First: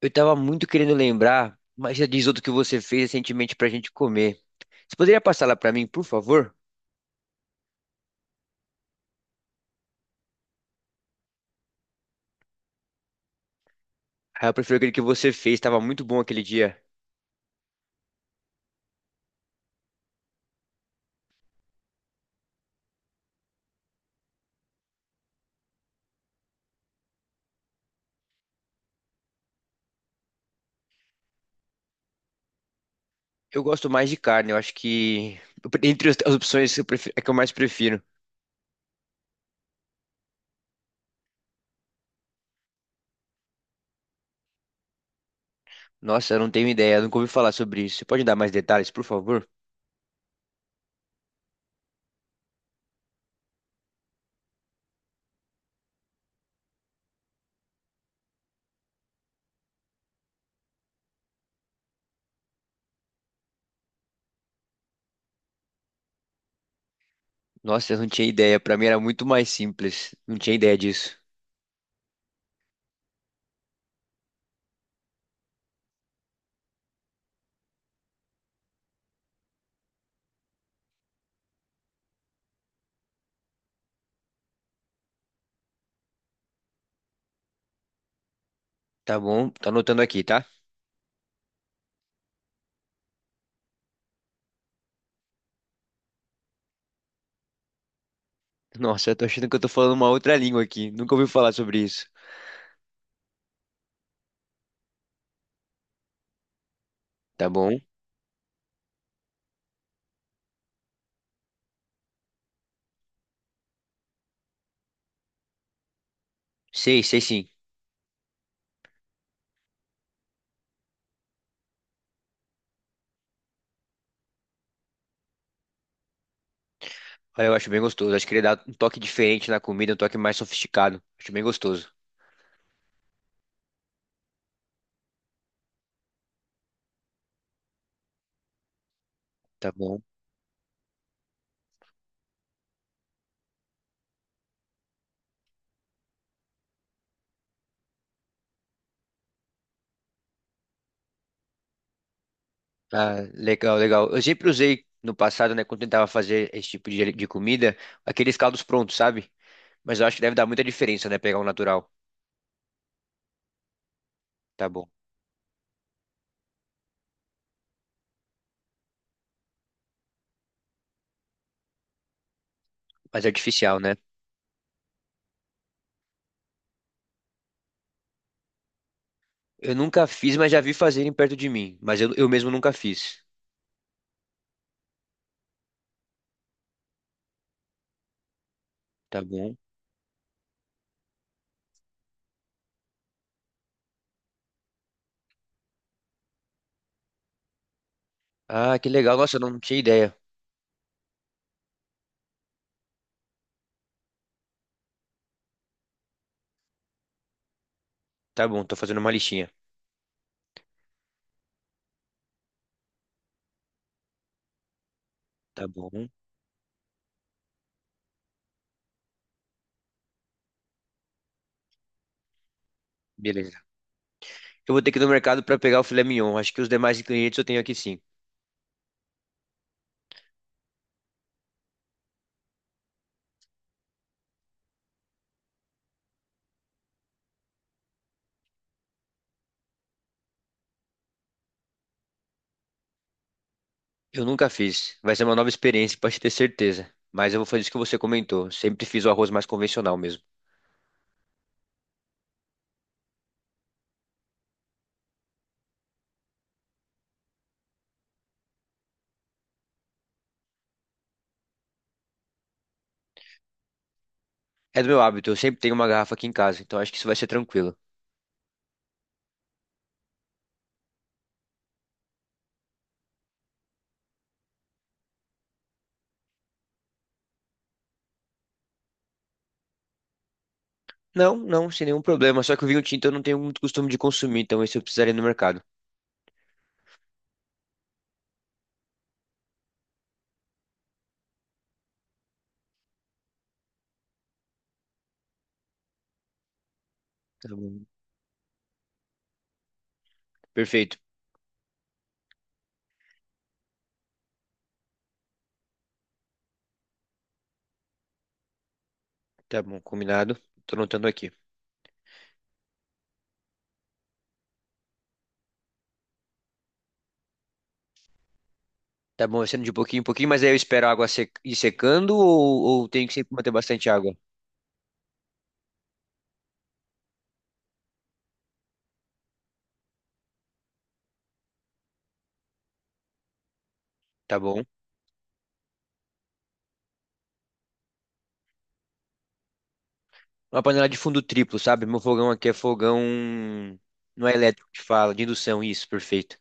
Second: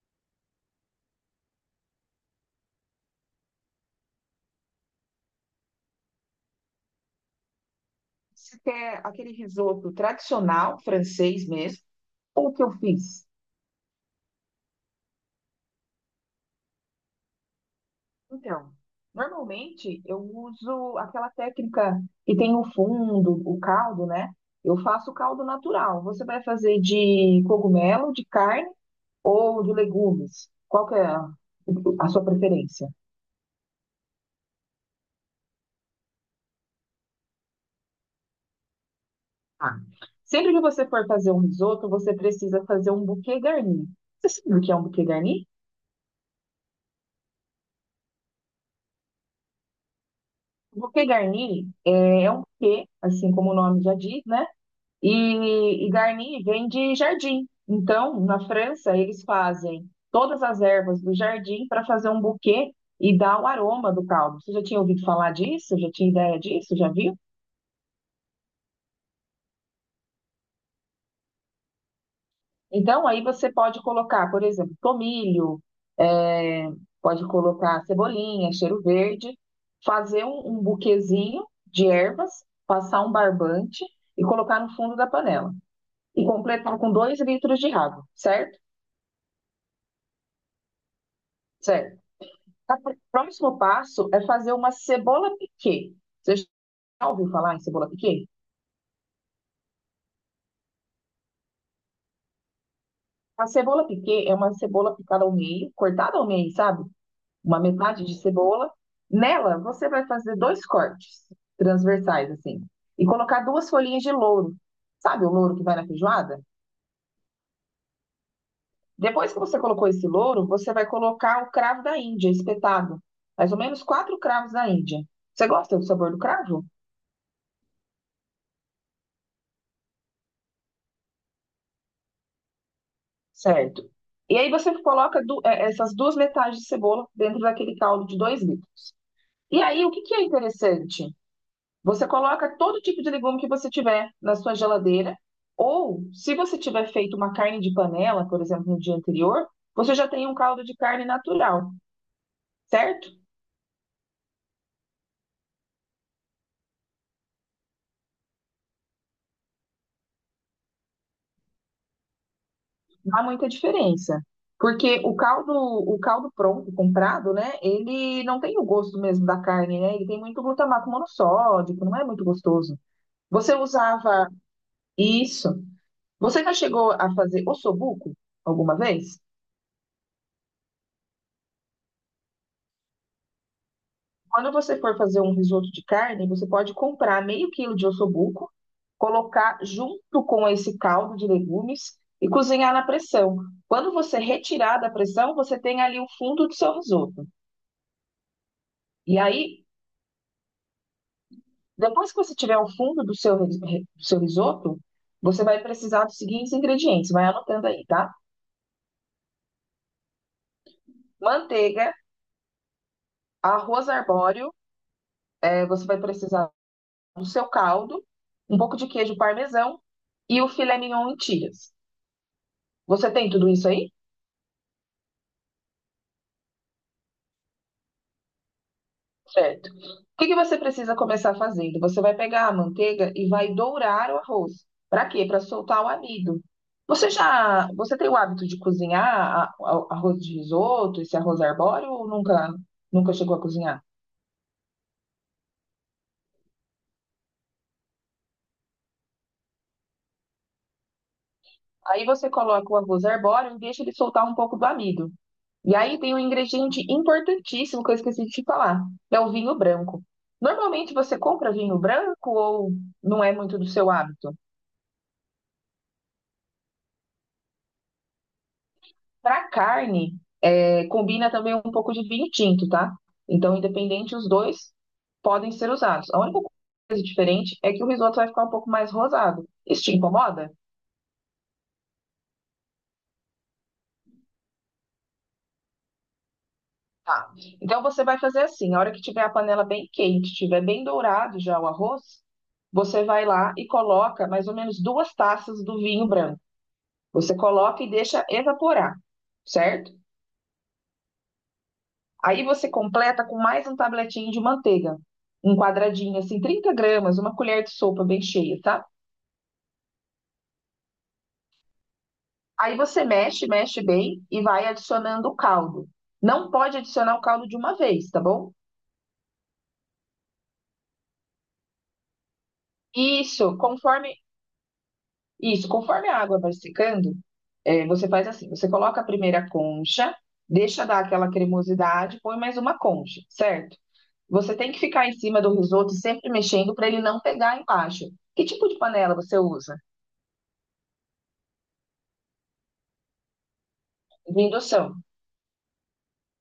Eu tava muito querendo lembrar, mas já diz outro que você fez recentemente pra gente comer. Você poderia passar lá pra mim, por favor? Você quer aquele risoto tradicional, francês mesmo, ou o que eu fiz? Ah, eu prefiro aquele que você fez, tava muito bom aquele dia. Então, normalmente eu uso aquela técnica que tem o fundo, o caldo, né? Eu faço o caldo natural. Você vai fazer de cogumelo, de carne ou de legumes? Qual que é a sua preferência? Eu gosto mais de carne, eu acho que eu entre as opções eu prefiro, é que eu mais prefiro. Ah, sempre que você for fazer um risoto, você precisa fazer um bouquet garni. Você sabe o que é um bouquet garni? Nossa, eu não tenho ideia, eu nunca ouvi falar sobre isso. Você pode dar mais detalhes, por favor? O bouquet garni é um buquê, assim como o nome já diz, né? E Garni vem de jardim. Então, na França, eles fazem todas as ervas do jardim para fazer um buquê e dar o aroma do caldo. Você já tinha ouvido falar disso? Já tinha ideia disso? Já viu? Nossa, eu não tinha ideia, pra mim era muito mais simples. Não tinha ideia disso. Então, aí você pode colocar, por exemplo, tomilho, é, pode colocar cebolinha, cheiro verde, fazer um buquezinho de ervas, passar um barbante e colocar no fundo da panela. E completar com dois litros de água, certo? Tá bom, tá anotando aqui, tá? Certo. Tá, próximo passo é fazer uma cebola piquê. Você já ouviu falar em cebola piquê? Nossa, eu tô achando que eu tô falando uma outra língua aqui. Nunca ouvi falar sobre isso. A cebola piquê é uma cebola picada ao meio, cortada ao meio, sabe? Tá Uma bom? metade de cebola. Nela, você vai fazer dois cortes transversais, assim, e colocar duas folhinhas de louro. Sabe o louro que vai na feijoada? Sei, sei sim. Depois que você colocou esse louro, você vai colocar o cravo da Índia, espetado. Mais ou menos quatro cravos da Índia. Você gosta do sabor do cravo? Olha, eu acho bem gostoso. Acho que ele dá um toque diferente na comida, um toque mais sofisticado. Acho bem gostoso. Certo. E aí você coloca essas duas metades de cebola dentro daquele caldo de dois litros. E Tá aí, o bom. que que é interessante? Você coloca todo tipo de legume que você tiver na sua geladeira, ou se você tiver feito uma carne de panela, por exemplo, no dia anterior, você já tem um caldo de carne natural, certo? Ah, legal, legal. Eu sempre usei no passado, né, quando tentava fazer esse tipo de comida, aqueles caldos prontos, sabe? Mas eu acho que deve dar muita diferença, né, pegar um natural. Não há muita diferença. Tá bom. Porque o caldo pronto, comprado, né? Ele não tem o gosto mesmo da carne, né? Ele tem muito glutamato monossódico, não é muito gostoso. Mas é Você artificial, né? usava. Isso. Você já chegou a fazer ossobuco alguma vez? Eu nunca fiz, mas já vi fazerem perto de mim. Mas eu mesmo nunca fiz. Quando você for fazer um risoto de carne, você pode comprar meio quilo de ossobuco, Tá bom. colocar junto com esse caldo de legumes e cozinhar na pressão. Quando você retirar da pressão, você tem ali o fundo do seu risoto. Ah, que E legal. Nossa, eu não aí, tinha ideia. depois que você tiver o fundo do seu, do seu risoto, você vai precisar dos seguintes ingredientes. Vai anotando aí, tá? Tá bom, tô fazendo uma listinha. Manteiga, arroz arbóreo, Tá você vai bom. precisar do seu caldo, um pouco de queijo parmesão e o filé mignon em tiras. Você tem tudo Beleza. isso aí? Eu vou ter que ir no mercado pra pegar o filé mignon. Acho que os demais ingredientes eu tenho aqui sim. Certo. O que que você precisa começar fazendo? Você vai pegar a manteiga e vai dourar o arroz. Para quê? Para soltar o amido. Você tem o hábito de cozinhar arroz de risoto, esse arroz arbóreo ou nunca chegou a cozinhar? Eu nunca fiz. Vai ser uma nova experiência, pode ter certeza. Mas eu vou fazer isso que você comentou. Sempre fiz o arroz mais convencional mesmo. Aí você coloca o arroz arbóreo e deixa ele soltar um pouco do amido. E aí tem um ingrediente importantíssimo que eu esqueci de te falar, que é o vinho branco. Normalmente você compra vinho branco ou não é muito do seu hábito? É do meu hábito, eu sempre tenho uma garrafa aqui em casa, então acho que isso vai ser tranquilo. Para carne, combina também um pouco de vinho tinto, tá? Então, independente, os dois podem ser usados. A única coisa diferente é que o risoto vai ficar um pouco mais rosado. Isso te incomoda? Não, não, sem nenhum problema. Só que o vinho tinto eu não tenho muito costume de consumir, então esse eu precisaria ir no mercado. Tá. Então você vai fazer assim, a hora que tiver a panela bem quente, tiver bem dourado já o arroz, você vai lá e coloca mais ou menos duas taças do vinho branco. Você Tá coloca bom. e deixa evaporar, certo? Perfeito. Aí você completa com mais um tabletinho de manteiga, um quadradinho assim, 30 gramas, uma colher de sopa bem cheia, tá? Tá bom, combinado. Tô anotando aqui. Aí você mexe, mexe bem e vai adicionando o caldo. Não pode adicionar o caldo de uma vez, tá bom? Tá bom, vai sendo de pouquinho em pouquinho, mas aí eu espero a água ir secando ou tenho que sempre manter Isso, bastante água? conforme isso, conforme a água vai secando, você faz assim: você coloca a primeira concha, deixa dar aquela cremosidade, põe mais uma concha, certo? Tá Você bom. tem que ficar em cima do risoto e sempre mexendo para ele não pegar embaixo. Que tipo de panela você usa? Uma panela de fundo triplo, sabe? Meu fogão aqui é fogão. Não é De elétrico que indução, fala, de indução, isso, perfeito.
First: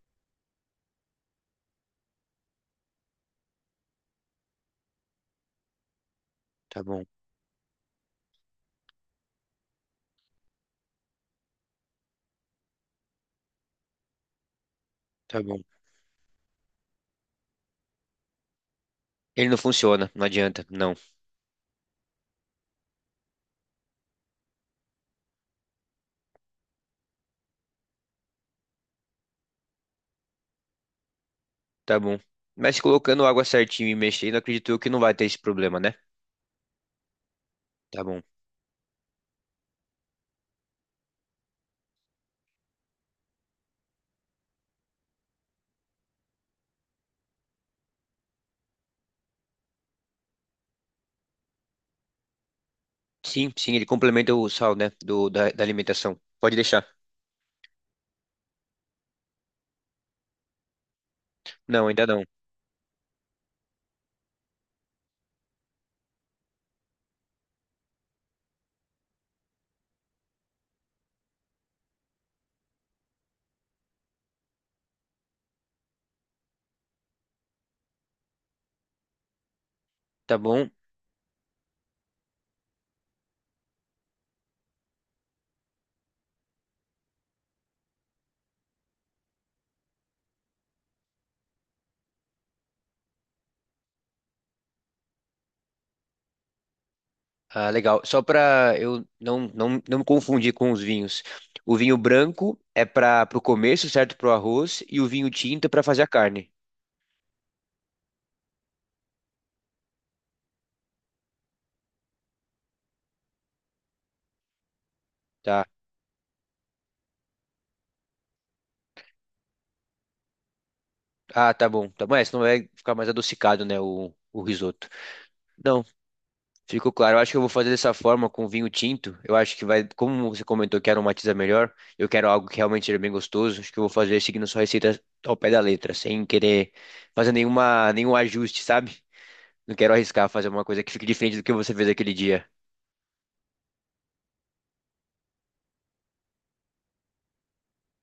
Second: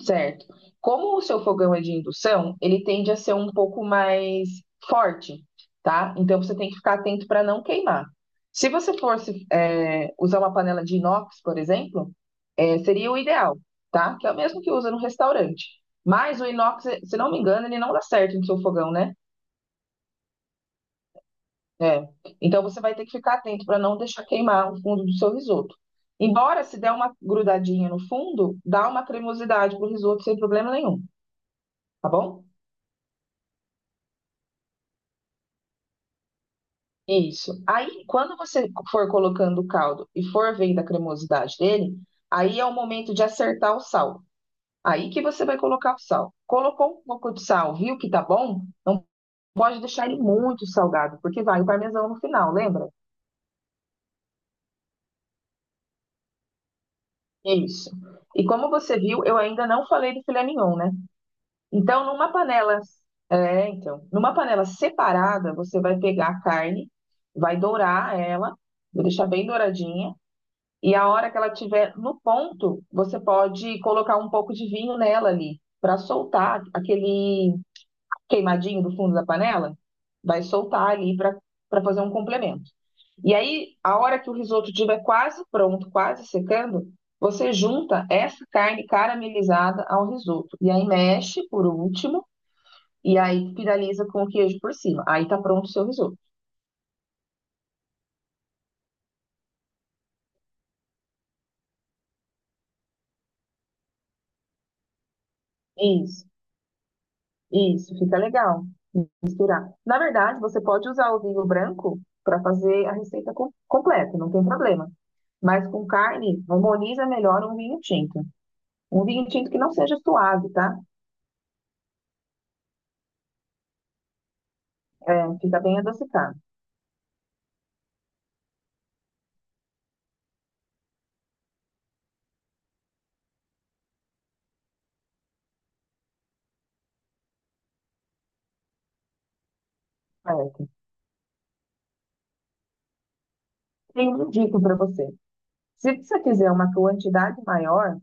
certo? Como o seu fogão é de indução, ele tende a ser um pouco mais forte, tá? Então você tem que Tá ficar bom, atento para não queimar. Se você fosse usar uma panela de inox, por exemplo, seria o ideal, tá? Que é o mesmo que usa no tá bom. restaurante. Mas o inox, se não me engano, ele não dá certo no seu fogão, né? Ele não funciona, não adianta, não. É. Então você vai ter que ficar atento para não deixar queimar o fundo do seu risoto. Embora se der uma grudadinha no fundo, dá uma cremosidade pro risoto sem problema nenhum, Tá tá bom. bom? Mas colocando água certinho e mexendo, acredito eu que não vai ter esse problema, né? Isso. Tá Aí, bom. quando você for colocando o caldo e for vendo a cremosidade dele, aí é o momento de acertar o sal. Aí que você vai colocar o sal. Colocou um pouco de sal, viu que tá bom? Não pode deixar ele muito salgado, porque vai o parmesão no final, lembra? Sim, sim, ele complementa o sal, né? Da alimentação. Pode deixar. Isso. E como você viu, eu ainda não falei do filé mignon, né? Não, Então, ainda não. numa panela, então, numa panela separada, você vai pegar a carne, vai dourar ela, vai deixar bem douradinha, e a hora que ela estiver no ponto, você pode colocar um pouco de vinho nela ali, para soltar aquele queimadinho do fundo da panela, Tá vai bom. soltar ali para fazer um complemento. E aí, a hora que o risoto estiver quase pronto, quase secando, você junta essa carne caramelizada ao risoto. E aí mexe por último e aí finaliza com o queijo por cima. Aí tá pronto o seu risoto. Ah, legal. Só pra eu não me confundir com os vinhos. O vinho branco é para o começo, certo? Pro arroz. E o vinho tinto é pra fazer a Isso, carne. isso, fica legal. Misturar. Na verdade, você pode usar o vinho branco para fazer a receita completa, não tem problema. Tá. Mas com carne, harmoniza melhor um vinho tinto. Um vinho tinto que não seja suave, tá? Ah, tá bom. Tá bom. É, senão vai ficar mais adocicado, né? O risoto. É, fica bem Não. adocicado. Ficou claro. Eu acho que eu vou fazer dessa forma com vinho tinto. Eu acho que vai, como você comentou que aromatiza melhor, eu quero algo que realmente seja bem gostoso. Acho que eu vou fazer seguindo sua receita ao pé da letra, sem querer fazer nenhum ajuste, sabe? Não quero arriscar fazer uma Certo. coisa que fique diferente do que você fez aquele dia. Tenho uma dica para você. Se você fizer uma quantidade maior,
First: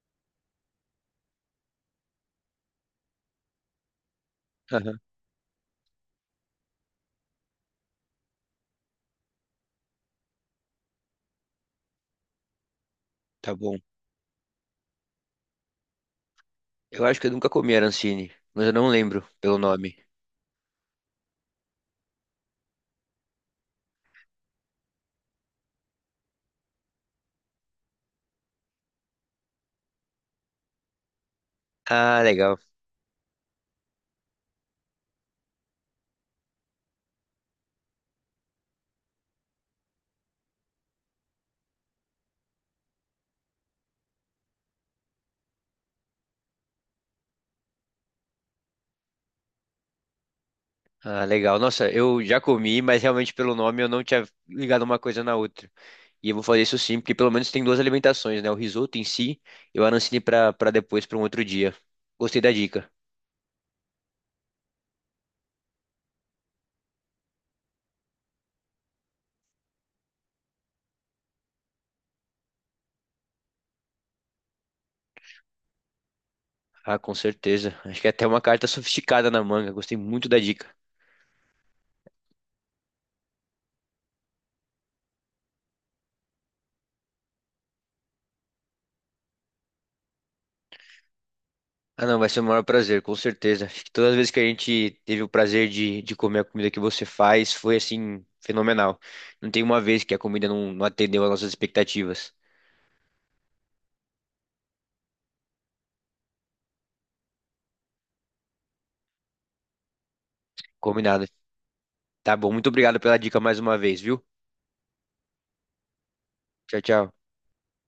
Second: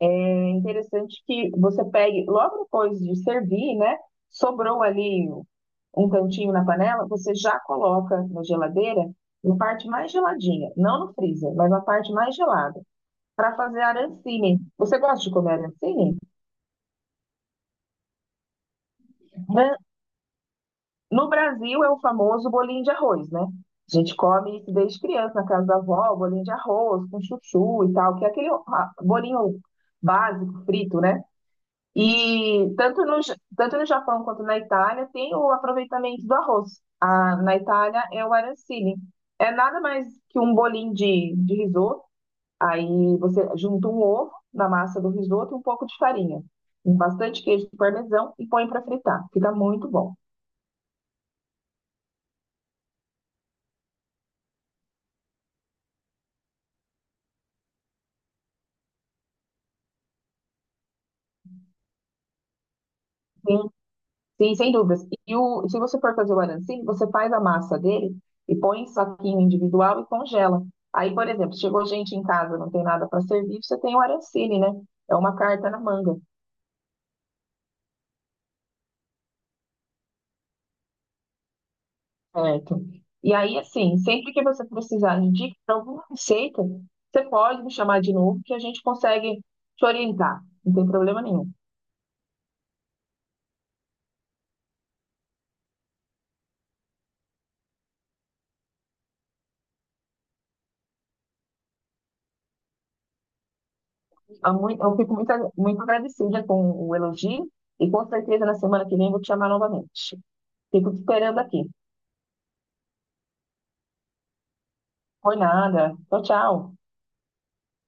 é interessante que você pegue, logo depois de servir, né? Sobrou Aham, ali um cantinho na panela, você já coloca na geladeira, na parte mais geladinha, não no freezer, mas na parte mais gelada, tá para bom. fazer arancine. Você gosta de comer arancine? Eu acho que eu nunca comi arancine, mas eu não lembro pelo Né? nome. No Brasil é o famoso bolinho de arroz, né? A gente come isso desde criança na casa da avó, bolinho de arroz com chuchu e tal, que é aquele bolinho básico, frito, né? Ah, legal. E tanto no Japão quanto na Itália tem o aproveitamento do arroz. Na Itália é o arancine. É nada mais que um bolinho de risoto. Aí você junta um ovo na massa do risoto e um pouco de farinha. Bastante queijo parmesão e põe para fritar. Fica muito bom. Ah, legal. Nossa, eu já comi, mas realmente pelo nome eu não tinha ligado uma coisa na outra. E eu vou fazer isso sim, porque pelo menos tem duas alimentações, né? O risoto em si e o arancine para depois, para um outro dia. Gostei da dica. Tem. Sim, sem dúvidas. Se você for fazer o arancine, você faz a massa dele e põe em saquinho individual e congela. Aí, por exemplo, chegou gente em casa, não tem nada para servir, você tem o arancine, né? É uma carta na manga, Ah, com certeza. Acho que é até uma carta sofisticada na manga. Gostei muito da dica. certo? E aí, assim, sempre que você precisar de dica para alguma receita, você pode me chamar de novo que a gente consegue te orientar. Não tem problema nenhum. Ah, não, vai ser o maior prazer, com certeza. Acho que todas as vezes que a gente teve o prazer de comer a comida que você faz, foi assim, fenomenal. Não tem uma vez que a comida não atendeu às nossas expectativas. Eu fico muito agradecida com o elogio e com certeza na semana que vem vou te chamar novamente. Fico te Combinado. esperando aqui. Tá bom, muito obrigado pela dica mais uma vez, viu? Foi nada. Tchau, tchau. Tchau, tchau.